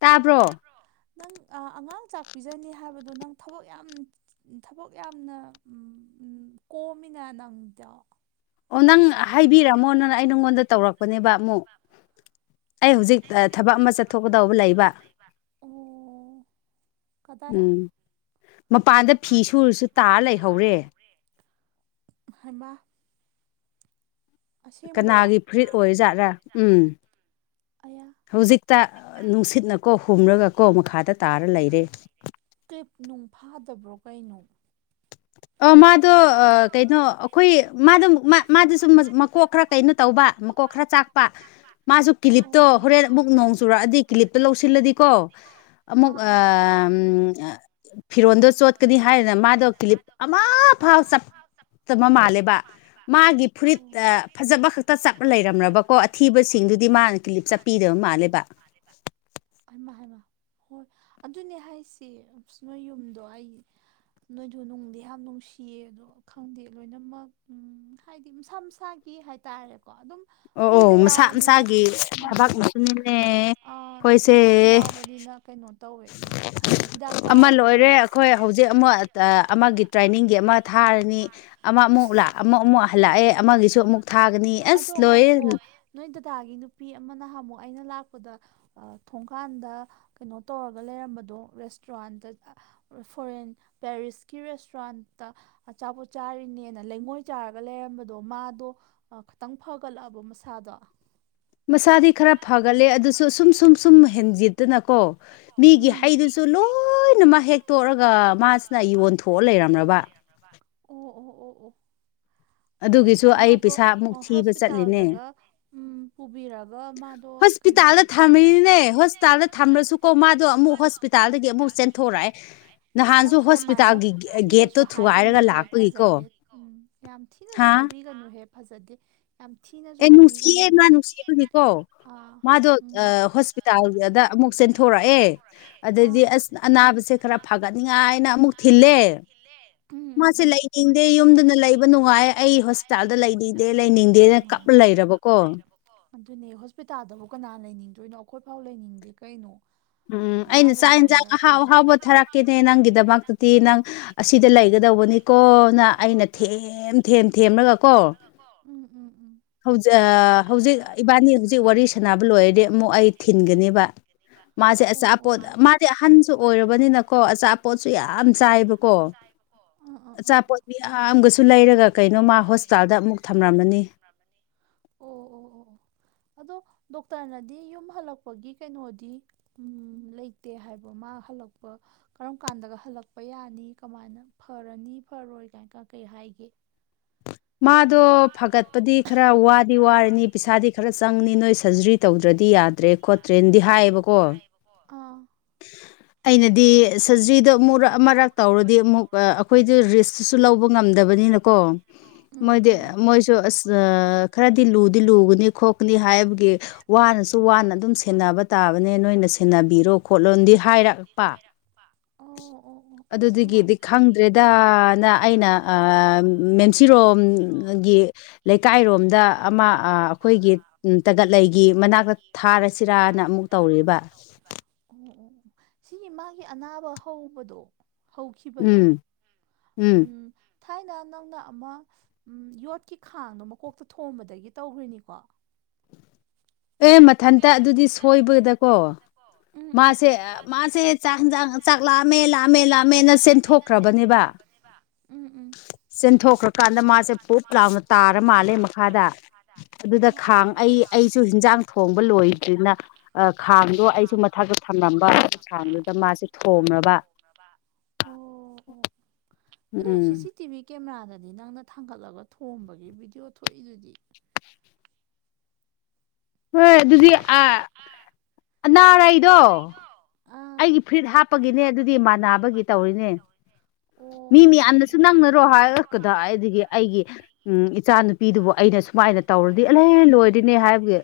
ꯇꯥꯕ꯭ꯔꯣ ꯅꯪ ꯑꯉꯥꯡ ꯆꯥꯛ ꯄꯤꯖꯅꯤ ꯍꯥꯏꯕꯗꯣ ꯅꯪ ꯊꯕꯛ ꯌꯥꯝ ꯊꯕꯛ ꯌꯥꯝꯅ ꯎꯝ ꯀꯣꯝꯃꯤꯅꯥ ꯅꯪ ꯗꯤ ꯑꯣ ꯅꯪ ꯍꯥꯏꯕꯤꯔꯝꯃꯣ ꯅꯪ ꯑꯩ ꯅꯪꯉꯣꯟꯗ ꯇꯧꯔꯛ ꯅꯦꯕ ꯑꯃꯨꯛ ꯑꯩ ꯍꯧꯖꯤꯛ ꯊꯕꯛ ꯑꯃ ꯆꯠꯊꯣꯛꯀꯥꯗꯕꯥ ꯂꯩꯕ ꯑꯣ ꯀꯗꯥꯏꯗ ꯎꯝ ꯃꯄꯥꯟꯗ ꯐꯤ ꯁꯨꯔꯁꯨ ꯇꯥꯔ ꯂꯩꯍꯧꯔꯦ ꯍꯩꯃꯥ ꯑꯁꯦꯡꯕꯔꯣ ꯀꯅꯥꯒꯤ ꯐꯨꯔꯤꯠ ꯑꯣꯏꯔꯤꯖꯥꯠ꯭ꯔꯥ ꯎꯝ ꯑꯌꯥ ꯍꯧꯖꯤꯛꯇ ꯅꯨꯡꯁꯤꯠꯅꯀꯣ ꯍꯨꯝꯔꯒ ꯀꯣ ꯃꯈꯥꯗ ꯇꯥꯔꯒꯥ ꯂꯩꯔꯦ ꯀꯞ ꯅꯨꯡ ꯐꯥꯗꯕ꯭ꯔꯥ ꯀꯩꯅꯣ ꯃꯥꯗꯣ ꯀꯩꯅꯣ ꯑꯩꯈꯣꯏ ꯃꯥꯗ ꯃꯥꯗꯨꯁꯨ ꯃꯀꯣꯛ ꯈꯔꯥ ꯀꯩꯅꯣ ꯇꯧꯕ ꯃꯀꯣꯛ ꯈꯔ ꯆꯥꯛꯄ ꯃꯥꯁꯨ ꯀꯤꯂꯤꯞꯇꯣ ꯑꯣ ꯍꯣꯔꯦꯟ ꯑꯃꯨꯛ ꯅꯣꯡ ꯆꯨꯔꯛꯑꯗꯤ ꯀꯤꯂꯤꯞꯇꯣ ꯂꯧꯁꯤꯜꯂꯗꯤꯀꯣ ꯑꯃꯨꯛ ꯑꯥ ꯐꯤꯔꯣꯟꯜꯗꯣ ꯆꯣꯠꯀꯅꯤ ꯍꯥꯏꯔꯥ ꯃꯥꯗꯣ ꯀ꯭ꯂꯤꯞ ꯑꯃꯐꯥꯎ ꯆꯥꯞꯇꯕ ꯃꯥꯜꯂꯦꯕ ꯃꯥꯒꯤ ꯑꯥ ꯐꯨꯔꯤꯠ ꯑꯣ ꯐꯖꯕ ꯈꯛꯇ ꯆꯞꯔꯒꯥ ꯂꯩꯔꯝꯔꯥꯕ ꯑꯊꯤꯕꯁꯤꯡꯗꯨꯗꯤ ꯃꯥꯅ ꯀ꯭ꯂꯤꯞ ꯆꯞꯄꯤꯗꯕ ꯃꯥꯜꯂꯦꯕꯥ ꯍꯩꯃꯥ ꯍꯩꯃꯥ ꯍꯣꯏ ꯑꯗꯨꯅꯦ ꯍꯥꯏꯁꯦ ꯅꯣꯏ ꯌꯨꯝꯗꯣ ꯑꯩ [inaudible] ꯅꯣꯏꯗꯣ ꯅꯨꯡꯗꯤ ꯌꯥꯝ ꯅꯨꯡꯁꯤꯌꯦ ꯑꯗꯣ ꯈꯪꯗꯦ ꯂꯣꯏꯅꯃꯛ ꯎꯝ ꯍꯥꯏꯗꯤ ꯃꯁꯥ ꯃꯁꯥꯒꯤ ꯍꯥꯏꯇꯥꯔꯦꯕꯥ ꯑꯣ ꯑꯣ ꯃꯁꯥ ꯃꯁꯥꯒꯤ ꯊꯕꯥꯛ ꯃꯇꯨꯡꯅꯦ ꯑ ꯏꯗꯁꯨ ꯌꯥꯎꯕꯅꯤꯅ ꯀꯩꯅꯣ ꯇꯣꯏ ꯎ ꯍꯥꯏꯗꯤ ꯍꯤꯗꯥꯛ ꯑꯃ ꯆꯥꯔꯁꯨ ꯂꯣꯏꯔꯦ ꯑꯩꯈꯣꯏ ꯍꯧꯖꯤꯛ ꯑꯃ ꯑꯃꯒꯤ ꯇ꯭ꯔꯦꯅꯤꯡꯒꯤ ꯑꯃ ꯊꯥꯔꯥꯅꯤ ꯑꯃ ꯑꯃꯨꯛ ꯑꯃꯨꯛ ꯑꯃꯨꯛ ꯍꯜꯂꯛꯑꯦ ꯑꯃꯒꯤ ꯁꯨ ꯑꯃꯨꯛ ꯊꯥꯒꯅꯤ ꯑꯁ ꯂꯣꯏꯌꯦ ꯗꯥꯒꯤ ꯅꯨꯄꯤ ꯑꯃ ꯅꯍꯥꯟꯃꯨꯛ ꯑꯩꯅ ꯂꯥꯛꯄꯗ ꯊꯣꯡꯀꯥꯟꯗ ꯀꯩꯅꯣ ꯇꯧꯔꯒ ꯂꯩꯔꯝꯕꯗꯣ ꯔꯦꯁꯇꯨꯔꯥꯟꯗ ꯐꯣꯔꯦꯟ ꯄꯦꯔꯤꯁꯀꯤ ꯔꯦꯁꯇ꯭ꯔꯥꯟꯇ ꯑꯆꯥꯄꯣꯠ ꯆꯥꯔꯤꯅꯦꯅ ꯂꯩꯉꯣꯏ ꯆꯥꯔꯒ ꯂꯩꯔꯝꯕꯗꯣ ꯃꯥ ꯑꯗꯣ ꯈꯤꯇꯡ ꯐꯒꯠꯂꯛꯑꯕ ꯃꯁꯥꯗꯣ ꯃꯁꯥꯗꯤ ꯈꯔꯥ ꯐꯒꯠꯂꯦ ꯑꯗꯨꯁꯨ ꯁꯨꯝ ꯁꯨꯝ ꯁꯨꯝ ꯍꯦꯟꯖꯤꯟꯇꯅꯀꯣ ꯃꯤꯒꯤ ꯎꯝ ꯍꯩꯗꯨꯁꯨ ꯂꯣꯏꯅꯃꯛ ꯍꯦꯛ ꯇꯣꯂꯒ ꯃꯥꯗꯨꯅ ꯌꯣꯟꯊꯣꯛꯑ ꯂꯩꯔꯝꯂꯕꯥ ꯑꯣ ꯑꯣ ꯑꯣ [inaudible] ꯐꯔꯦ ꯐꯔꯦ ꯑꯩ ꯃꯥꯗꯣ ꯄꯩꯁꯥ ꯑꯃꯨꯛ ꯊꯤꯕ ꯆꯠꯂꯤꯅꯦ ꯍꯣꯁꯄ꯭ꯤꯇꯥꯜꯗꯒ ꯎꯝ ꯄꯨꯕꯤꯔꯒ ꯃꯥꯗꯣ ꯀ ꯍꯣꯁꯄ꯭ꯤꯇꯥꯗ ꯊꯝꯃꯤꯅꯤꯅꯦ ꯍꯣꯁꯄꯤꯇꯥꯜꯗ ꯊꯝꯂꯁꯨꯀꯣ ꯃꯥꯗꯣ ꯑꯃꯨꯛ ꯍꯣꯁꯄ꯭ꯤꯇꯥꯜꯗꯥꯒꯤ ꯑꯃꯨꯛ ꯆꯦꯟꯊꯣꯔꯛꯑꯦ ꯑꯁ ꯅꯍꯥꯟꯁꯨ ꯅꯪꯁꯨ ꯑꯗꯨꯃꯥꯏꯅ ꯍꯣꯁꯄ꯭ꯤꯇꯥꯒꯤ ꯒꯦꯠꯇꯣ ꯊꯤꯅꯁꯨ ꯊꯨꯒꯥꯏꯔꯒ ꯍꯥꯏꯒꯅꯨꯍꯦ ꯂꯥꯛꯄ ꯐꯖꯗꯦ ꯎꯝ ꯌꯥꯝ ꯊꯤꯅꯁꯨ ꯍꯥꯏꯕꯤꯒꯅꯨꯍꯦ ꯐꯖꯗꯦ ꯌꯥꯝ ꯊꯤꯅꯁꯨ ꯑꯦ ꯅꯨꯡꯁꯤꯌꯦ ꯃꯥ ꯍꯥꯏꯕꯤꯒꯅꯣꯕ ꯅꯨꯡꯁꯤꯕꯒꯤꯀꯣ ꯑꯥ ꯃꯥꯗꯣ ꯎꯝ ꯍꯣꯁꯄ꯭ꯤꯇꯥꯜ ꯑꯃꯨꯛ ꯆꯦꯟꯊꯣꯔꯛꯑꯦ ꯑꯗꯩꯗꯤ ꯑꯥ ꯑꯁ ꯑꯅꯥꯕꯁꯦ ꯈꯔꯥ ꯐꯒꯠꯅꯤꯡꯉꯥꯏꯅ ꯑꯃꯨꯛ ꯊꯤꯜꯂꯦ ꯎꯝ ꯎꯝ ꯃꯥꯁꯦ ꯎꯝ ꯂꯩꯅꯤꯡꯗꯦ ꯃꯥꯅꯦ ꯌꯨꯝꯗꯅ ꯂꯩ ꯐꯕ ꯅꯨꯡꯉꯥꯏ ꯑꯩ ꯍꯣꯁꯄꯤꯇꯥꯜꯗ ꯂꯩꯅꯤꯡꯗꯦ ꯂꯩꯅꯤꯡꯗꯦꯅ ꯀꯞꯂ ꯂꯩꯔꯕꯀꯣ ꯑꯗꯨꯅꯦ ꯍꯣꯁꯄꯤꯇꯥꯜꯗꯕꯨ ꯀꯅꯥ ꯂꯩꯅꯤꯡꯗꯣꯏꯅꯣ ꯑꯩꯈꯣꯏꯐꯥꯎ ꯂꯩꯅꯤꯡꯗꯦ ꯀꯩꯅꯣ ꯎꯝ ꯑꯩꯅ ꯑꯅꯥꯕ ꯆꯥꯛ ꯃꯌꯥꯝ ꯌꯦꯟꯁꯥꯡ ꯑꯍꯥꯎ ꯃꯔꯛꯇꯨꯗ ꯑꯍꯥꯎꯕ ꯊꯥꯔꯛꯀꯦꯅꯦ ꯅꯪꯒꯤꯗꯃꯛꯇꯗꯤ ꯅꯪ ꯑꯁꯤꯗ ꯂꯩꯒ ꯇꯧꯕꯅꯤꯀꯣꯅ ꯑꯩꯅ ꯊꯦꯝ ꯊꯦꯝ ꯊꯦꯝꯂꯒ ꯀꯣ ꯎꯝ ꯎꯝ ꯎꯝ ꯍꯧꯖꯤꯛ ꯍꯧꯖꯤꯛ ꯏꯕꯥꯅꯤ ꯍꯧꯖꯤꯛ ꯋꯥꯔꯤ ꯁꯥꯟꯅꯕ ꯂꯣꯏꯔꯗꯤ ꯑꯃꯨꯛ ꯑꯩ ꯊꯤꯟꯒꯅꯦꯕ ꯃꯥꯁꯦ ꯑꯣ ꯑꯣ ꯑꯣ ꯑꯆꯥꯄꯣꯠ ꯑꯥ ꯃꯥꯁꯦ ꯑꯥ ꯑꯥ ꯑꯍꯟꯁꯨ ꯑꯣꯏꯔꯕꯅꯤꯅꯀꯣ ꯑꯆꯥꯄꯣꯠꯁꯨ ꯌꯥꯝ ꯆꯥꯏꯕꯀꯣ ꯑꯥ ꯑꯣ ꯑꯆꯥꯄꯣꯠ ꯃꯌꯥꯝꯒꯁꯨ ꯂꯩꯔꯒ ꯀꯩꯅꯣ ꯃꯥ ꯍꯣꯁꯄꯤꯇꯥꯜꯗ ꯑꯃꯨꯛ ꯊꯝꯂꯝꯃꯅꯤ [inaudible] ꯑꯣ ꯑꯣ ꯑꯣ ꯑꯗꯣ ꯗꯣꯛꯇꯔꯅꯗꯤ ꯌꯨꯝ ꯍꯜꯂꯛꯄꯒꯤ ꯀꯩꯅꯣꯗꯤ ꯎ ꯂꯩꯇꯦ ꯍꯥꯏꯕ ꯃꯥ ꯍꯜꯂꯛ ꯀꯔꯝ ꯀꯥꯟꯗꯒ ꯍꯜꯂꯛꯄ ꯌꯥꯅꯤ ꯀꯃꯥꯏꯅ ꯐꯔꯅꯤ ꯐꯔꯣꯏ ꯀꯥꯏꯅ ꯀ ꯀꯩ ꯍꯥꯏꯒꯦ [inaudible] ꯃꯥꯗꯣ ꯐꯒꯠꯄꯗꯤ ꯈꯔ ꯋꯥꯗꯤ ꯋꯥꯔꯅꯤ ꯄꯩꯁꯥꯗꯤ ꯈꯔ ꯆꯪꯅꯤ ꯅꯣꯏ ꯁꯔꯖꯔꯤ ꯇꯧꯗ꯭ꯔꯗꯤ ꯌꯥꯗ꯭ꯔꯦ ꯈꯣꯠꯇ꯭ꯔꯦꯅ ꯍꯥꯏꯌꯦꯕꯀꯣ ꯑꯥ ꯑꯩꯅꯗꯤ ꯁꯔꯖꯔꯤ ꯗꯣ ꯑꯃꯨꯛꯔꯥꯛ ꯑꯃꯔꯛ ꯇꯧꯔꯗꯤ ꯑꯃꯨꯛ ꯑꯈꯣꯏꯗꯤ ꯔꯤꯁꯇꯨꯁꯨ ꯂꯧꯕ ꯉꯝꯗꯕꯅꯤꯅꯀꯣ ꯎꯝ ꯃꯣꯏꯗꯤ ꯎꯝ ꯃꯣꯏꯁꯨ ꯑꯁ ꯈꯔꯗꯤ ꯂꯨꯗꯤ ꯂꯨꯒꯅꯤ ꯈꯣꯠꯀꯅꯤ ꯍꯥꯏꯕꯒꯤ ꯋꯥꯅꯁꯨ ꯇꯨ ꯋꯥꯅ ꯑꯗꯨꯝ ꯁꯦꯟꯅꯕ ꯇꯥꯕꯅꯦ ꯅꯣꯏꯅ ꯁꯦꯟꯅꯕꯤꯔꯣ ꯈꯣꯠꯂꯣꯗꯤ ꯍꯥꯏꯔꯛꯄ ꯑꯣ ꯑꯣ ꯑꯣ [inaudible] ꯑꯁ ꯑꯗꯨꯗꯒꯤꯗꯤ ꯅꯨꯡꯉꯥꯏꯇꯦꯅꯦ ꯈꯪꯗ꯭ꯔꯦꯗꯅ ꯑꯩꯅ ꯃꯦꯟꯁꯤꯔꯣꯝ ꯒꯤ ꯂꯩꯀꯥꯏꯔꯣꯝꯗ ꯑꯃ ꯑꯈꯣꯏꯒꯤ ꯇꯒꯠꯂꯩꯒꯤ ꯃꯅꯥꯛꯇ ꯊꯥꯔꯁꯤꯔꯥ ꯍꯅ ꯑꯃꯨꯛ ꯇꯧꯔꯤꯕ ꯑꯣ ꯑꯣ ꯑꯣ ꯁꯤꯒꯤ ꯃꯥꯒꯤ ꯑꯅꯥꯕ ꯍꯧꯕꯗꯣ ꯍꯧꯈꯤꯕꯗꯣ ꯎꯝ ꯎꯝ ꯊꯥꯏꯅ ꯅꯪꯅ ꯑꯃ ꯌꯣꯠꯀꯤ ꯈꯥꯡꯗꯣ ꯃꯀꯣꯛꯇ ꯊꯣꯝꯕꯗꯒꯤ ꯇꯧꯈ꯭ꯔꯤꯅꯤꯀꯣ ꯑꯦ ꯃꯊꯟꯇ ꯑꯗꯨꯗꯤ ꯁꯣꯏꯕꯗꯀꯣ ꯎꯝ ꯎꯝ ꯃꯥꯁꯦ ꯃꯥꯁꯦ ꯆꯥꯛꯖꯥꯡ ꯆꯥꯛ ꯂꯥꯝꯃꯦ ꯂꯥꯝꯃꯦ ꯂꯥꯝꯃꯦꯅ ꯆꯦꯟꯊꯣꯛꯈ꯭ꯔꯕꯅꯦꯕ ꯎꯝ ꯎꯝ ꯆꯦꯟꯊꯣꯛꯈ꯭ꯔꯀꯥꯟꯗ ꯃꯥꯁꯦ ꯄꯨꯞ ꯂꯥꯎꯅ ꯇꯥꯔ ꯃꯥꯜꯂꯦ ꯃꯈꯥꯗ ꯑꯗꯨꯗ ꯑꯥ ꯑꯥ ꯈꯥꯡ ꯑꯩ ꯑꯥ ꯑꯩꯁꯨ ꯍꯤꯟ ꯊꯣꯡꯕ ꯂꯣꯏꯗ꯭ꯔꯤꯅ ꯈꯥꯡꯗꯣ ꯑꯩꯁꯨ ꯃꯊꯛꯇ ꯊꯝꯂꯝꯕ ꯈꯥꯡꯗꯨꯗ ꯃꯥꯁꯦ ꯊꯣꯝ ꯃꯕ ꯑꯗꯨ ꯅꯣꯏ ꯁꯤꯁꯤ ꯇꯤꯕꯤ ꯀꯦꯃꯦꯔꯥꯗꯗꯤ ꯅꯪꯅ ꯊꯥꯡꯒꯠꯂꯒ ꯊꯣꯝꯕꯒꯤ ꯚꯤꯗꯤꯑꯣ ꯊꯣꯛꯏꯗꯨꯗꯤ ꯍꯣꯏ ꯑꯗꯨꯗꯤ ꯑ ꯑꯅꯥꯔꯥꯏꯗꯣ ꯑꯥ ꯑꯩꯒꯤ ꯐꯨꯔꯤꯠ ꯍꯥꯞꯄꯒꯤꯅꯦ ꯑꯗꯨꯗꯤ ꯃꯥꯟꯅꯕꯒꯤ ꯇꯧꯔꯤꯅꯦ ꯑꯣ ꯃꯤ ꯑꯣ ꯑꯣ ꯃꯌꯥꯝꯅꯁꯨ ꯑꯣ ꯅꯪꯅꯔꯣ ꯍꯥꯏꯔꯒ ꯀꯥꯏꯗꯥꯏꯗꯒꯤ ꯑꯩꯒꯤ ꯎꯝ ꯏꯆꯥ ꯅꯨꯨꯄꯤ ꯑꯩꯅ ꯁꯨꯃꯥꯏꯅ ꯇꯧꯔꯗꯤ ꯑꯦꯂ ꯂꯣꯏꯔꯤꯅꯦ ꯍꯥꯏꯕꯒꯤ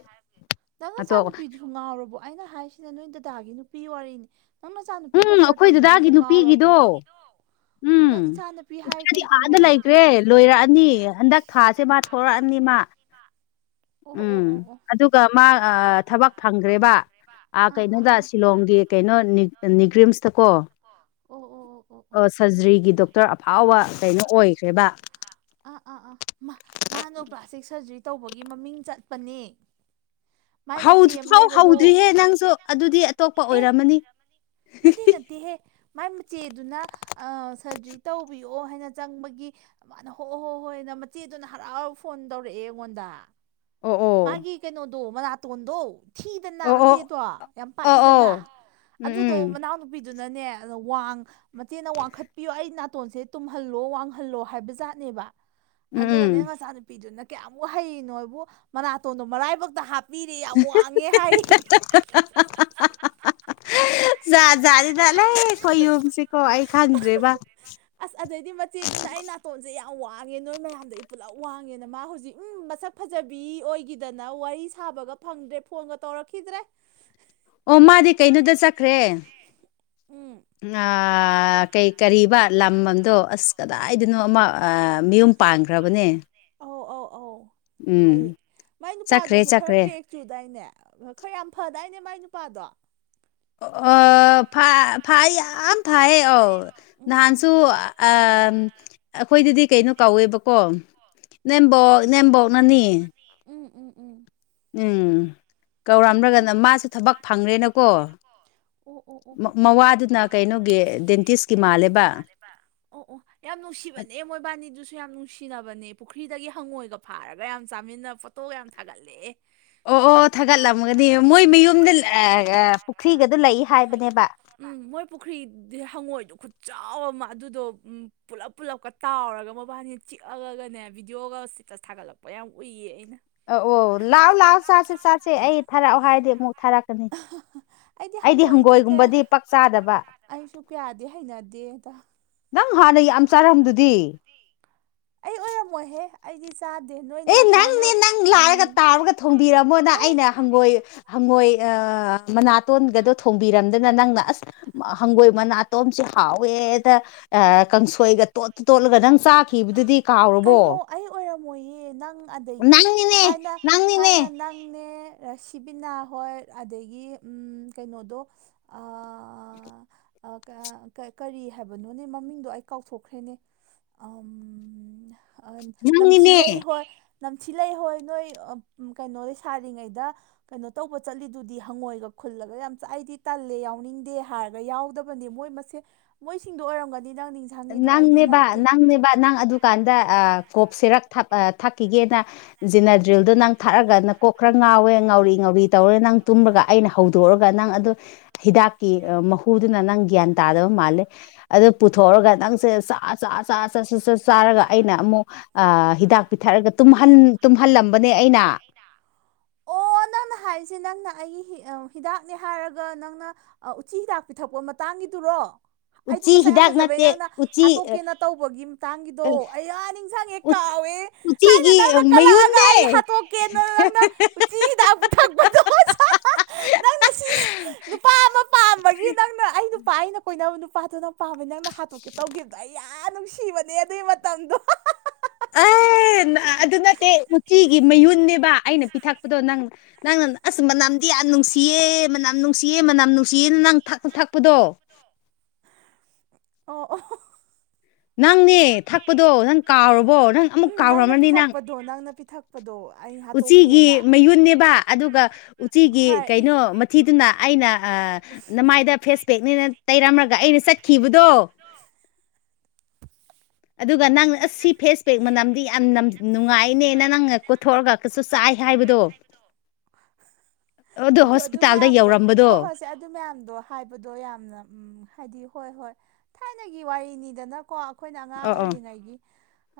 ꯅꯪ ꯑꯇꯣꯞ ꯑꯆꯥꯅꯨꯄꯤꯗꯨꯁꯨ ꯉꯥꯎꯔꯕꯣ ꯑꯩꯅ ꯍꯥꯏꯁꯤꯅ ꯅꯣꯏ ꯗꯗꯥꯒꯤ ꯅꯨꯄꯤ ꯋꯥꯔꯤꯅꯤ ꯅꯪ ꯅꯆꯥꯅꯨꯄꯤ ꯎꯝ ꯗꯣꯛꯇꯔ ꯑꯩꯈꯣꯏ ꯇꯝꯕꯗꯨꯁꯨ ꯗꯗꯥꯒꯤ ꯉꯥꯎꯔꯕꯣ ꯅꯨꯄꯤꯒꯤꯗꯣ ꯎꯝ ꯅꯪ ꯏꯆꯥꯅꯨꯄꯤ ꯍꯥꯏ ꯃꯥꯗꯤ ꯀꯩꯒꯤꯅꯣ ꯑꯥꯗ ꯑꯣ ꯂꯩꯈ꯭ꯔꯦ ꯂꯣꯏꯔꯛꯑꯅꯤ ꯍꯟꯗꯛ ꯊꯥꯁꯦ ꯃꯥ ꯊꯣꯛꯔꯛꯑꯅꯤ ꯃꯥ ꯑꯣ ꯎꯝ ꯑꯣ ꯑꯣ ꯑꯗꯨꯒ ꯃꯥ ꯊꯕꯛ ꯐꯪꯈ꯭ꯔꯦꯕ ꯑꯥ ꯀꯩꯅꯣꯗ ꯁꯤꯂꯣꯡꯒꯤ ꯀꯩꯅꯣ ꯅꯤꯒ꯭ꯔꯤꯝꯁꯇꯀꯣ ꯑꯣ ꯑꯣ ꯑꯣ ꯑꯣ ꯑꯣ ꯁꯔꯖꯔꯤꯒꯤ ꯗꯣꯛꯇꯔ ꯑꯐꯥꯎꯕ ꯀꯩꯅꯣ ꯑꯣꯏꯈ꯭ꯔꯦꯕ ꯏꯃꯥ ꯃꯥꯅ ꯄ꯭ꯂꯥꯁꯇꯤꯛ ꯁꯔꯖꯔꯤ ꯇꯧꯕꯒꯤ ꯃꯃꯤꯡ ꯆꯠꯄꯅꯦ ꯃꯥꯏ ꯃꯆꯦ ꯑꯃ ꯍꯧꯁꯨ ꯂꯩꯕꯗꯣ ꯍꯧꯗ꯭ꯔꯤꯍꯦ ꯅꯪꯁꯨ ꯑꯗꯨꯗꯤ ꯑꯇꯣꯞꯄ ꯑꯦ ꯑꯣꯏꯔꯝꯃꯅꯤ ꯅꯠꯇꯦ ꯅꯠꯇꯦꯍꯦ ꯃꯥꯏ ꯃꯆꯦꯗꯨꯅ ꯁꯔꯖꯔꯤ ꯇꯧꯕꯤ ꯌꯣ ꯍꯥꯏꯅ ꯆꯪꯕꯒꯤ ꯃꯥꯅ ꯍꯣ ꯍꯣ ꯍꯣꯏ ꯍꯥꯏꯅ ꯃꯆꯦꯗꯨꯅ ꯍꯔꯥꯎꯔ ꯐꯣꯟ ꯇꯧꯔꯛꯑꯦ ꯑꯩꯉꯣꯟꯗ ꯑꯣ ꯑꯣ ꯃꯥꯒꯤ ꯀꯩꯅꯣꯗꯣ ꯃꯅꯥꯇꯣꯟꯗꯣ ꯊꯤꯗꯅ ꯑꯣ ꯑꯣ ꯃꯆꯦꯗꯣ ꯌꯥꯝ ꯑꯣ ꯄꯥꯛꯏꯗꯅ ꯑꯣ ꯑꯗꯨꯗꯣ ꯎꯝ ꯃꯅꯥꯎꯅꯨꯄꯤ ꯑꯗꯨꯅꯅꯦ ꯑꯗ ꯋꯥꯡ ꯃꯆꯦꯅ ꯋꯥꯡꯈꯠꯄꯤꯌꯨ ꯑꯩ ꯅꯥꯇꯣꯟꯁꯦ ꯇꯨꯝꯍꯜꯂꯣ ꯋꯥꯡꯍꯜꯂꯣ ꯍꯥꯏꯕꯖꯥꯠꯅꯦꯕ ꯎꯝ ꯎꯝ ꯎꯝ ꯑꯗꯨꯒꯅꯦ ꯅꯪ ꯆꯥꯅꯄꯤꯗꯨꯅ ꯀꯌꯥꯝꯃꯨꯛ ꯍꯩꯔꯤꯅꯦꯕꯨ ꯃꯅꯥꯇꯣꯟꯗꯣ ꯃꯔꯥꯏꯕꯛꯇ ꯍꯥꯞ ꯃꯤꯗꯤ ꯌꯥꯝ ꯋꯥꯡꯉꯦ ꯍꯥꯏ ꯖꯥ ꯖꯥꯠꯗꯤꯗ ꯂꯩꯈꯣꯏ ꯌꯨꯝꯁꯤꯀꯣ ꯑꯩ ꯈꯪꯗ꯭ꯔꯦꯕ ꯑꯁ ꯑꯗꯩꯗꯤ ꯃꯆꯦꯗꯨꯅ ꯑꯩꯩꯅ ꯅꯥꯇꯣꯟꯁꯦ ꯌꯥ ꯌꯥꯝ ꯋꯥꯡꯉꯦ ꯅꯣꯏ ꯃꯌꯥꯝꯗꯒꯤ ꯄꯨꯂꯞ ꯋꯥꯡꯉꯦꯅ ꯃꯥ ꯍꯧꯖꯤꯛ ꯎ ꯃꯁꯛ ꯐꯖꯕ ꯄꯤ ꯑꯣꯏꯈꯤꯗꯅ ꯋꯥꯔꯤ ꯁꯥꯕꯒ ꯐꯪꯗ꯭ꯔꯦ ꯐꯣꯟꯒ ꯇꯧꯔꯛꯈꯤꯗ꯭ꯔꯦ ꯑꯣ ꯃꯥꯗꯤ ꯀꯩꯅꯣꯗ ꯆꯠꯈ꯭ꯔꯦ ꯎꯝ ꯑ ꯀꯩ ꯀꯔꯤꯕ ꯂꯝ ꯑꯗꯣ ꯑꯁ ꯀꯗꯥꯏꯗꯅꯣ ꯑꯃ ꯃꯌꯨꯝ ꯄꯥꯟꯈ꯭ꯔꯕꯅꯦ ꯑꯧ ꯑꯧ ꯑꯧ [inaudible] ꯍꯥꯏꯌꯦ ꯃꯥꯏ ꯆꯠꯈ꯭ꯔꯦ ꯅꯨꯄꯥꯗꯨꯁꯨ ꯈꯔ ꯆꯠꯈ꯭ꯔꯦ ꯀ꯭ꯔꯦꯛ ꯆꯨꯗꯥꯏꯅꯦ ꯈꯔ ꯌꯥꯝ ꯐꯗꯥꯏꯅꯦ ꯃꯥꯏ ꯅꯨꯄꯥ ꯄꯥꯗ ꯑ ꯐ ꯐꯥꯏ ꯌꯥꯝ ꯐꯥꯏꯌꯦ ꯑ ꯎꯝ ꯙꯥꯟꯁꯨ ꯑ ꯑꯩꯈꯣꯏꯗꯗꯤ ꯀꯩꯅꯣ ꯀꯧꯋꯦꯕꯀꯣ ꯅꯦꯝꯕꯣꯛꯅꯦꯝꯕꯣꯛꯅꯅꯤ ꯎꯝ ꯎꯝ ꯎꯝ ꯎꯝ ꯎꯝ ꯀꯧꯔꯝꯅꯒꯅ ꯃꯥꯁꯨ ꯊꯕꯛ ꯐꯪꯉꯦꯅꯀꯣ ꯑꯣ ꯑꯣ ꯑꯣ ꯑꯣ ꯃꯋꯥꯗꯨꯅ ꯀꯩꯅꯣꯒꯤ ꯗꯦꯟꯇꯤꯁꯀꯤ ꯃꯥꯜꯂꯦꯕ ꯑꯣ ꯑꯣ ꯌꯥꯝ ꯅꯨꯡꯁꯤꯕꯅꯦ ꯃꯣꯏꯕꯥꯅꯤꯗꯨꯁꯨ ꯌꯥꯝ ꯅꯨꯡꯁꯤ ꯁꯤꯅꯕꯅꯦ ꯄꯨꯈ꯭ꯔꯤꯗꯒꯤ ꯍꯪꯉꯣꯏꯒ ꯐꯥꯔꯒ ꯌꯥꯝ ꯆꯥꯃꯤꯟꯅ ꯐꯣꯇꯣ ꯌꯥꯝ ꯊꯥꯒꯠꯂꯛꯑꯦ ꯑꯣ ꯑꯣ ꯊꯥꯒꯠꯂꯝꯒꯗꯤ ꯃꯣꯏ ꯃꯌꯨꯝꯗ ꯄꯨꯈ꯭ꯔꯤꯒ ꯎꯝ ꯃꯣꯏ ꯄꯨꯈ꯭ꯔꯤꯗꯤ ꯍꯪꯉꯣꯏꯗꯨ ꯆꯥꯎꯕ ꯑꯃ ꯑꯗꯨꯗꯣ ꯄꯨꯂꯞ ꯄꯨꯂꯞꯀ ꯇꯥꯎꯔꯒ ꯃꯕꯥꯅꯤꯅ ꯆꯤꯛꯑꯒꯅꯦ ꯕꯤꯗꯤꯑꯣꯒ ꯆꯤꯛꯀꯠ ꯊꯥꯒꯠꯂꯛꯄ ꯌꯥꯝ ꯎꯏꯌꯦ ꯑꯩꯅ ꯑ ꯑꯣ ꯂꯥꯛꯑꯣ ꯂꯥꯛꯑꯣ ꯆꯥꯁꯦ ꯆꯥꯁꯦ ꯑꯩ ꯊꯥꯔꯛꯑꯣ ꯍꯥꯏꯔꯗꯤ ꯑꯃꯨꯛ ꯊꯥꯔꯛꯀꯅꯤ ꯑꯩꯗꯤ ꯍꯪꯉꯣꯏꯗꯤ ꯀꯌꯥ ꯍꯪꯒꯣꯏꯒꯨꯝꯕꯗꯤ ꯄꯥꯛ ꯆꯥꯗꯕ ꯑꯩꯁꯨ ꯀꯌꯥꯗꯤ ꯍꯩꯅꯗꯦꯗ ꯅꯪ ꯍꯥꯟꯅ ꯌꯥꯝ ꯆꯥꯔꯝꯗꯨꯗꯤ ꯑꯩ ꯑꯣꯏꯔꯝꯃꯣꯏꯍꯦ ꯑꯩꯗꯤ ꯆꯥꯗꯦ ꯅꯣꯏꯅ ꯑꯦ ꯊꯥꯏꯅ ꯅꯪꯅꯦ ꯅꯪ ꯎꯝ ꯂꯥꯛꯑꯒ ꯇꯥꯔꯒ ꯊꯣꯡꯕꯤꯔꯝꯃꯣꯅ ꯑꯦ ꯑꯩꯅ ꯍꯪꯒꯣꯏ ꯍꯪꯉꯣꯏ ꯃꯅꯥꯇꯣꯟꯒꯗꯣ ꯊꯣꯡꯕꯤꯔꯝꯗꯅ ꯅꯪꯅ ꯑꯁ ꯍꯪꯒꯣꯏ ꯃꯅꯥꯇꯣꯟꯝꯁꯦ ꯍꯥꯎꯋꯦ ꯑꯦꯗ ꯀꯥꯡꯁꯣꯏꯒ ꯇꯣꯠꯠꯇ ꯇꯣꯠꯂꯒ ꯅꯪ ꯆꯥꯈꯤꯕꯗꯨꯗꯤ ꯀꯥꯎꯔꯕꯣ ꯀꯩꯅꯣ ꯑꯩ ꯑꯣꯏꯔꯝꯃꯣꯏꯌꯦ ꯅꯪ ꯑꯗꯒꯤ ꯅꯪꯅꯤꯅꯦ ꯊꯥꯏꯅ ꯅꯪꯅꯤꯅꯦ ꯊꯥꯏꯅ ꯅꯪꯅꯦ ꯁꯤꯕꯤꯅꯥ ꯍꯣꯏ ꯑꯗꯒꯤ ꯀꯩꯅꯣꯗꯣ ꯑꯥ [inaudible] ꯀꯔꯤ ꯍꯥꯏꯕꯅꯣꯅꯦ ꯃꯃꯤꯡꯗꯣ ꯑꯩ ꯀꯥꯎꯊꯣꯛꯈ꯭ꯔꯦꯅꯦ ꯑ ꯅꯝꯊꯤ ꯅꯪꯅꯤꯅꯦ ꯂꯩ ꯍꯣꯏ ꯅꯝꯊꯤ ꯂꯩꯩ ꯍꯣꯏ ꯅꯣꯏ ꯀꯩꯅꯣꯗꯩ ꯁꯥꯔꯤꯉꯩꯗ ꯀꯩꯅꯣ ꯇꯧꯕ ꯆꯠꯂꯤꯗꯨꯗꯤ ꯍꯪꯉꯣꯏꯒ ꯈꯨꯜꯂꯒ ꯌꯥꯝ ꯆꯥꯛꯥꯏꯗꯤ ꯇꯜꯂꯦ ꯌꯥꯎꯅꯤꯡꯗꯦ ꯍꯥꯏꯔꯒ ꯌꯥꯎꯗꯕꯅꯤ ꯃꯣꯏ ꯃꯁꯦ ꯃꯣꯏꯁꯤꯡꯗꯣ ꯑꯣꯏꯔꯝꯒ ꯅꯪꯅꯦꯕ ꯅꯪꯅꯦꯕ ꯅꯪ ꯑꯗꯨꯀꯥꯟꯗ ꯑ ꯀꯣꯛꯁꯤꯔꯛ ꯊꯥꯛꯈꯤꯒꯦꯅ ꯖꯤꯅꯗ꯭ꯔꯤꯜꯗꯣ ꯅꯪ ꯊꯥꯛꯑꯒꯅ ꯀꯣꯛ ꯈꯔ ꯉꯥꯎꯋꯦ ꯉꯥꯎꯔꯤ ꯉ ꯇꯧꯔꯦ ꯅꯪ ꯇꯨꯝꯒ ꯑꯩꯅ ꯍꯧꯗꯣꯛꯎꯑꯒ ꯅꯪ ꯑꯗꯨ ꯍꯤꯗꯥꯛꯀꯤ ꯃꯍꯨꯗꯨꯅ ꯅꯪ ꯒ꯭ꯌꯥꯟ ꯇꯥꯔ ꯃꯥꯜ ꯊꯑꯒ ꯅꯪꯁꯦ ꯆ ꯆ ꯆ ꯆꯠ ꯆ ꯆꯠ ꯆꯥꯔꯒ ꯑꯩꯅ ꯑꯃꯨꯛ ꯍꯤꯗꯥꯛ ꯄꯤꯊꯔꯒ ꯇꯨꯝ ꯇꯨꯝꯍꯜꯂꯝꯕꯅꯦ ꯑꯩꯅ ꯅꯅ ꯍꯥꯏꯔꯤꯁꯦ ꯅꯪꯅ ꯑꯩꯒꯤ ꯍꯤꯗꯥꯛꯅꯦ ꯍꯥꯏꯔꯒ ꯅꯪꯅ ꯎꯆꯤ ꯍꯤꯗꯥꯛ ꯄꯤꯊꯛꯄ ꯃꯇꯥꯡꯒꯤꯗꯨ ꯀ꯭ꯔꯣ ꯑꯩꯗꯣ ꯎꯆꯤ ꯃꯁꯥ ꯌꯥꯝ ꯍꯤꯗꯥꯛ ꯐꯖꯕꯩ ꯅꯠꯇꯦ ꯅꯪꯅ ꯎꯆꯤ ꯑ, ꯍꯥꯠꯇꯣꯛꯀꯦꯅ ꯇꯧꯕꯒꯤ ꯃꯇꯥꯡꯒꯤꯗꯣ ꯑꯩꯌꯥ ꯅꯤꯡꯁꯥꯡꯉꯦ ꯀꯥ ꯎꯆ ꯎꯆꯤꯒꯤ ꯃꯩꯗꯦ ꯍꯤꯗꯊꯛꯄ ꯅꯪꯅ ꯁꯤ ꯅꯨꯄꯥ ꯑꯃ ꯄꯥꯝꯕꯒꯤ ꯎ ꯅꯪꯅ ꯑꯩ ꯄꯥꯏ ꯅꯩꯅ ꯀꯣꯏꯅꯕ ꯅꯨꯄꯥꯗꯣ ꯅꯪ ꯄꯥꯝꯕꯩ ꯅꯪꯅ ꯍꯥꯠꯇꯣꯛꯀꯦ ꯇꯧꯈꯤꯕꯗꯣ ꯑꯩ ꯌꯥꯝ ꯅꯨꯡꯁꯤꯕꯅꯦ ꯑꯗꯨꯒꯤ ꯃꯇꯝꯗꯣ ꯑꯥ ꯑꯗꯨ ꯅꯠꯇꯦ ꯎꯆꯤꯒꯤ ꯃꯌꯨꯟꯅꯦꯕ ꯑꯩꯅ ꯄꯤꯊꯛꯄꯗꯣ ꯅꯪ ꯅꯪꯅ ꯑꯁ ꯃꯅꯥꯝ ꯗꯤ ꯌꯥꯝ ꯅꯨꯡꯁꯤꯌꯦ ꯃꯅꯌꯥꯝ ꯅꯨꯡꯁꯤꯌꯦ ꯃꯅꯝ ꯅꯨꯡꯁꯤꯌꯦꯅ ꯅꯪ ꯊ ꯊꯛꯄꯗꯣ [inaudible] ꯑꯣ ꯑꯣ ꯅꯪꯅꯦ ꯊꯛꯄꯗꯣ ꯅꯪ ꯀꯥꯎꯔꯕꯣ ꯅꯪ ꯑꯃꯨꯛ ꯀꯥꯎꯈꯃꯅꯤ ꯅꯪ ꯊꯛꯄꯗꯣ ꯎꯆꯤꯒꯤ ꯃꯌꯨꯟꯅꯦꯕ ꯑꯗꯨꯒ ꯎꯆꯤꯒꯤ ꯍꯣꯏ ꯀꯩꯅꯣ ꯃꯊꯤꯗꯨꯅ ꯑꯩꯅ ꯅꯃꯥꯏꯗ ꯐꯦꯁꯄꯦꯛꯅꯦꯅ ꯇꯩꯔꯝꯃꯒ ꯑꯩꯅ ꯆꯠꯈꯤꯕꯗꯣ ꯑꯗꯨꯒ ꯅꯪ ꯑꯁ ꯁꯤ ꯐꯦꯁ ꯄꯦꯛ ꯃꯅꯝꯗꯤ ꯌꯥꯝ ꯅꯨꯡꯉꯥꯏꯅꯦ ꯅꯪꯅ ꯀꯣꯊꯣꯛꯑꯒ ꯀꯩꯁꯨ ꯆꯥꯏ ꯍꯥꯏꯕꯗꯣ [inaudible] ꯑꯗꯣ ꯑꯗꯨ ꯑꯗꯨ ꯍꯣꯁꯄꯤꯇꯥꯜꯗ ꯃꯌꯥꯝꯗꯣ ꯌꯧꯔꯝꯕꯗꯣ ꯍꯣꯏ ꯍꯣꯏꯁꯦ ꯑꯗꯨ ꯃꯌꯥꯝꯗꯣ ꯍꯥꯏꯕꯗꯣ ꯌꯥꯝꯅ ꯍꯥꯏꯗꯤ ꯍꯣꯏ ꯍꯣꯏ ꯊꯥꯏꯅꯒꯤ ꯋꯥꯔꯤꯅꯤꯗꯅꯀꯣ ꯑꯩꯈꯣꯏꯅ ꯑꯉꯥꯡ ꯑꯣ ꯑꯣ ꯑꯣꯏꯔꯤꯉꯩꯒꯤ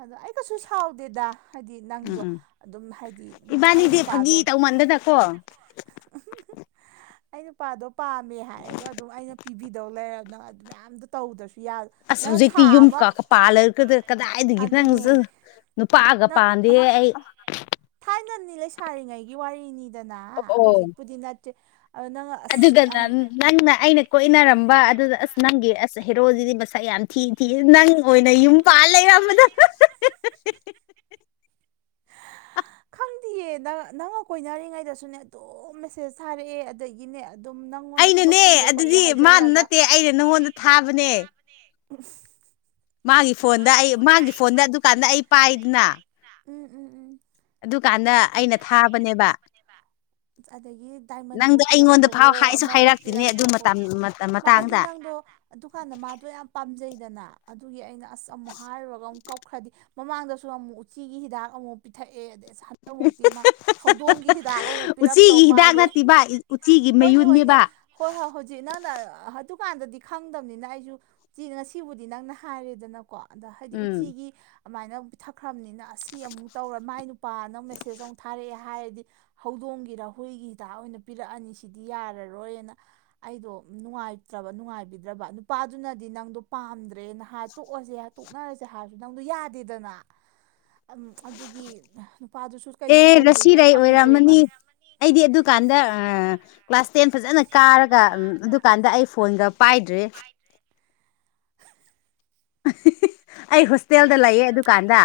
ꯑꯗꯣ ꯑꯩ ꯀꯩꯁꯨ ꯁꯥꯎꯗꯦꯗ ꯍꯥꯏꯗꯤ ꯎꯝ ꯅꯪꯗꯣ ꯎꯝ ꯑꯗꯨꯝ ꯍꯥꯏꯗꯤ ꯎ ꯑꯩ ꯏꯕꯥꯅꯤꯗꯤ ꯐꯥꯒꯤ ꯅꯨꯄꯥꯗꯣ ꯇꯧꯃꯟꯗꯅꯀꯣ ꯑꯩ ꯅꯨꯄꯥꯗꯣ ꯄꯥꯝꯃꯦ ꯍꯥꯏꯔꯒ ꯑꯗꯨꯝ ꯑꯩꯅ ꯄꯤꯕꯤꯗꯧ ꯂꯩꯔꯕꯅ ꯑꯗꯨ ꯃꯌꯥꯝꯗꯣ ꯇꯧꯗ꯭ꯔꯁꯨ ꯌꯥ ꯑꯁ ꯅꯪ ꯍꯧꯖꯤꯛꯇꯤ ꯊꯥ ꯌꯨꯝ ꯑꯃ ꯀ ꯄꯥꯜꯂꯒ ꯀꯗꯥꯏꯗꯒꯤ ꯅꯪ ꯑꯗꯨꯅꯦ ꯅꯨ ꯄꯥꯛꯒ ꯄꯥꯗꯦ ꯑꯩ ꯑꯩꯅꯅꯤ ꯂꯩꯁꯥꯔꯤꯉꯩꯒꯤ ꯋꯥꯔꯤꯅꯤꯗꯅ ꯍꯧꯖꯤꯛꯄꯨꯗꯤ ꯅꯠꯇꯦ ꯑꯗꯨꯒꯅ ꯅꯪꯅ ꯑꯩꯅ ꯀꯣꯏꯅꯔꯝꯕ ꯑꯗꯨꯗ ꯑꯁ ꯅꯪꯒꯤ ꯑꯁ ꯍꯦꯔꯣꯖꯤꯗꯤ ꯃꯁꯛ ꯌꯥꯝ ꯊꯤ ꯊꯤ ꯅꯪ ꯑꯣꯏꯅ ꯌꯨꯝ ꯄꯥ ꯂꯩꯔꯝꯕꯗ [inaudible] ꯅꯪꯗꯤꯌꯦ ꯅꯪꯒ ꯀꯣꯏꯅꯔꯤꯉꯩꯗꯁꯨꯅꯦ ꯑꯗꯨꯝ ꯃꯦꯁꯦꯁ ꯊꯥꯔꯛꯑꯦ ꯑꯗꯒꯤꯅꯦ ꯑꯗꯨꯝ ꯅꯪꯉꯣꯟꯗ ꯊꯕꯛ ꯑꯩꯅꯅꯦ ꯆꯤꯜꯂꯦ ꯈꯣꯠꯂꯦ ꯑꯗꯨꯗꯤ ꯃꯥꯅ ꯍꯥꯏꯖꯜꯂꯒ ꯅꯠꯇꯦ ꯑꯩꯅ ꯅꯉꯣꯟꯗ ꯊꯥꯕꯅꯦ ꯎ ꯃꯥꯒꯤ ꯐꯣꯟꯗ ꯑꯩ ꯃꯥꯒꯤ ꯐꯣꯟꯗ ꯑꯗꯨꯗꯨꯀꯥꯟꯗ ꯑꯩ ꯄꯥꯏꯗꯅ ꯎꯝ ꯎꯝ ꯎꯝ ꯑꯗꯨꯀꯥꯟꯗ ꯑꯩꯅ ꯊꯥꯕꯅꯦꯕ ꯑꯗꯒꯤ ꯅꯪꯗꯣ ꯗꯥꯏꯃꯟꯕꯨ ꯑꯩꯉꯣꯟꯗ ꯐꯥꯎ ꯄꯤꯔꯛꯄꯍꯣ ꯍꯥꯏꯁꯨ ꯑꯃꯕꯨ ꯍꯥꯏꯔꯛꯇꯤꯅꯦ ꯑꯗꯨ ꯄꯤꯔꯛꯄ ꯍꯣ ꯃꯇꯝ ꯑꯩꯗꯤ ꯃꯇꯥꯡꯗ ꯅꯪꯗꯣ ꯑꯗꯨꯀꯥꯟꯗ ꯃꯥꯗꯣ ꯌꯥꯝ ꯄꯥꯝꯖꯩꯗ ꯗꯅ ꯑꯗꯨꯒꯤ ꯑꯩꯅ ꯑꯁ ꯑꯃꯨꯛ ꯍꯥꯏꯔꯨꯔꯒ ꯑꯃꯨꯛ ꯀꯞ ꯈ꯭ꯔꯗꯤ ꯃꯃꯥꯡꯗꯁꯨ ꯑꯃꯨꯛ ꯎꯆꯤꯒꯤ ꯍꯤꯗꯥꯛ ꯑꯃꯨꯛ ꯄꯤꯊꯛ ꯑꯦ ꯑꯁ ꯍꯟꯗꯧꯃꯨꯛꯇꯤ ꯃꯥ ꯍꯧꯗꯣꯡꯒꯤ ꯍꯤꯗꯥꯛ ꯑꯃꯨꯛ ꯄꯤꯔꯛꯇꯧ ꯎꯆꯤꯒꯤ ꯍꯤꯗꯥꯛ ꯃꯥꯜꯂꯤ ꯅꯠꯇꯦꯕ ꯎꯆꯤꯒꯤ ꯍꯣꯏꯅꯦ ꯃꯌꯨꯟꯅꯦꯕ ꯍꯣꯏꯅꯦ ꯍꯣꯏ ꯍꯣꯏ ꯍꯧꯖꯤꯛ ꯅꯪꯅ ꯗꯨꯀꯥꯟꯗꯗꯤ ꯈꯪꯗꯕꯅꯤꯅ ꯑꯩꯁꯨ ꯆ ꯉꯁꯤꯕꯨꯗꯤ ꯅꯪꯅ ꯍꯥꯏꯔꯦꯗꯅꯀꯣ ꯑꯗ ꯍꯥꯏꯗꯤ ꯎꯝ ꯎꯆꯤꯒꯤ ꯑꯗꯨꯃꯥꯏꯅ ꯄꯤꯊꯛꯈ꯭ꯔꯕꯅꯤꯅ ꯑꯁꯤ ꯑꯃꯨꯛ ꯇꯧꯔ ꯃꯥꯏ ꯅꯨꯄꯥꯅ ꯃꯦꯁꯦꯖ ꯑꯃꯨꯛ ꯊꯥꯔꯛꯑꯦ ꯍꯥꯏꯔꯗꯤ ꯍꯧꯗꯣꯡꯒꯤ ꯄꯤꯔ ꯍꯨꯏꯒꯤ ꯍꯤꯗꯥꯛ ꯑꯣꯏꯅ ꯄꯤꯔꯛꯑꯅꯤ ꯁꯤꯗꯤ ꯌꯥꯔꯔꯣꯏꯅ ꯑꯩꯗꯣ ꯅꯨꯡꯉꯥꯏꯇ꯭ꯔꯕ ꯅꯨꯡꯉꯥꯏ ꯄꯕꯤꯗ꯭ꯔꯕ ꯅꯨꯄꯥꯗꯨꯅꯗꯤ ꯅꯪꯗꯣ ꯄꯥꯝꯗ꯭ꯔꯦ ꯅꯍ ꯇꯣꯛꯑꯁꯦ ꯇꯣꯛꯅꯔꯁꯦ ꯍꯥꯏꯔꯁꯨ ꯅꯪꯗꯣ ꯌꯥꯗꯦꯗꯅ [inaudible] ꯎꯝ ꯑꯗꯨꯒꯤ ꯅꯨꯄꯥꯗꯨꯁꯨ ꯀꯩꯅꯣ ꯑꯦ ꯇꯧꯗꯣꯏꯗꯣ ꯔꯁꯤꯔꯩ ꯈꯪꯗ꯭ꯔꯦꯕ ꯑꯣꯏꯔꯝꯃꯅꯤ ꯑꯩꯗꯤ ꯑꯗꯨꯀꯥꯟꯗ ꯀ꯭ꯂꯥꯁ ꯇꯦꯟ ꯐꯖꯅ ꯀꯥꯔꯒ ꯎ ꯑꯗꯨꯀꯥꯟꯗ ꯑꯩ ꯐꯣꯟꯒ ꯄꯥꯏꯗ꯭꯭ꯔꯦ ꯑꯩ ꯍꯣꯁꯇꯦꯜꯗ ꯂꯩꯌꯦ ꯑꯗꯨꯀꯥꯟꯗ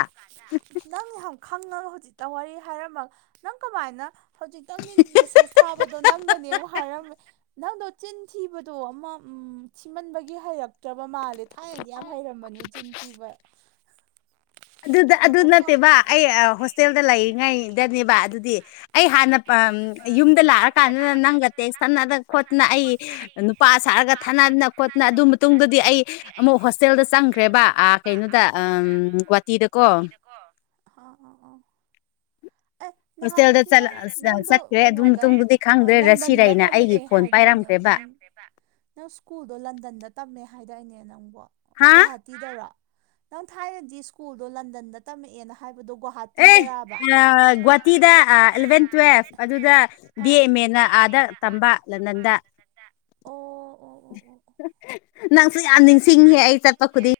ꯍꯧꯖꯤ ꯋꯥꯔꯤ ꯍꯥꯏꯔꯝꯃꯒ ꯅꯪ ꯀꯃꯥꯏꯅ ꯍꯧꯖꯤꯛꯇꯪꯗꯤ ꯃꯦꯁꯦꯁ ꯊꯥꯕꯗꯣ ꯅꯪꯗꯅꯦ ꯑꯃꯨꯛ ꯍꯥꯏꯔꯝꯃꯦ ꯅꯪꯗꯣ ꯆꯤꯟ ꯊꯤꯕꯗꯣ ꯑꯃ ꯁꯤꯃꯟꯕꯒꯤ ꯍꯩꯔꯛꯇ꯭ꯔꯕ ꯃꯥꯜꯂꯦ ꯊꯥꯏꯅꯗꯤ ꯌꯥꯝ ꯍꯩꯔꯃꯅꯤ ꯆꯤꯟ ꯊꯤꯕ ꯑꯗꯨꯗ ꯑꯗꯨ ꯉꯥꯏꯈꯣꯀꯣ ꯅꯠꯇꯦꯕ ꯑꯩ ꯍꯣꯁꯇꯦꯜꯗ ꯂꯩ ꯉꯩꯗꯅꯦꯕ ꯑꯗꯨꯗꯤ ꯑꯩ ꯍꯥꯟꯅ ꯌꯨꯝ ꯂꯥꯛꯑꯀꯥꯟꯗ ꯅꯪꯒ ꯇꯦꯛꯁ ꯊꯥꯅꯗꯅ ꯈꯣꯠꯇꯅ ꯑꯩ ꯅꯨꯄꯥ ꯁꯥꯔꯒ ꯊꯥꯅꯗꯅ ꯈꯣꯠꯇꯅ ꯑꯗꯨ ꯃꯇꯨꯡꯗꯗꯤ ꯑꯩ ꯑꯃꯨꯛ ꯍꯣꯁꯇꯦꯜꯗ ꯆꯪꯈ꯭ꯔꯦꯕ ꯀꯩꯅꯣꯗ ꯒꯨꯍꯥꯇꯤꯗꯀꯣ ꯑ ꯍꯣꯁꯇꯦꯜꯗ ꯆꯠꯈ꯭ꯔꯦ ꯑꯗꯨ ꯀꯩꯅꯣꯗ ꯃꯇꯨꯡꯗꯨꯗꯤ ꯈꯪꯗ꯭ꯔꯦ ꯂꯟꯗꯟꯗ ꯔꯁꯤꯔꯩꯅ ꯇꯝꯃꯛꯑꯦ ꯑꯩꯒꯤ ꯐꯣꯟ ꯍꯥꯏꯗꯥꯏꯅꯦ ꯄꯥꯏꯔꯝꯒꯦ ꯅꯪ ꯁ꯭ꯀꯨꯜꯗꯣ ꯂꯟꯗꯟꯗ ꯇꯝꯃꯦ ꯍꯥꯏꯗ ꯑꯩꯅꯦ [inaudible] ꯍꯥ ꯑꯕꯗꯣ ꯑꯦ ꯒꯣꯍꯥꯇꯤꯗꯔꯥꯑꯕ ꯑ ꯒꯨꯍꯥꯇꯤꯗ ꯑꯦꯂꯚꯦꯟ ꯇꯨꯋꯦꯜꯐ ꯑꯗꯨꯗ ꯕꯤ ꯑꯦ ꯑꯥ ꯑꯦꯝ ꯑꯦꯅ ꯑꯥꯗ ꯇꯝꯕ ꯂꯟꯗꯟꯗ ꯑꯣ ꯑꯣ ꯑꯣ ꯑꯣ ꯅꯪꯁꯨ ꯌꯥꯝ ꯅꯤꯡꯁꯤꯡꯉꯦ ꯑꯩ ꯆꯠꯄ ꯈꯨꯗꯤꯡ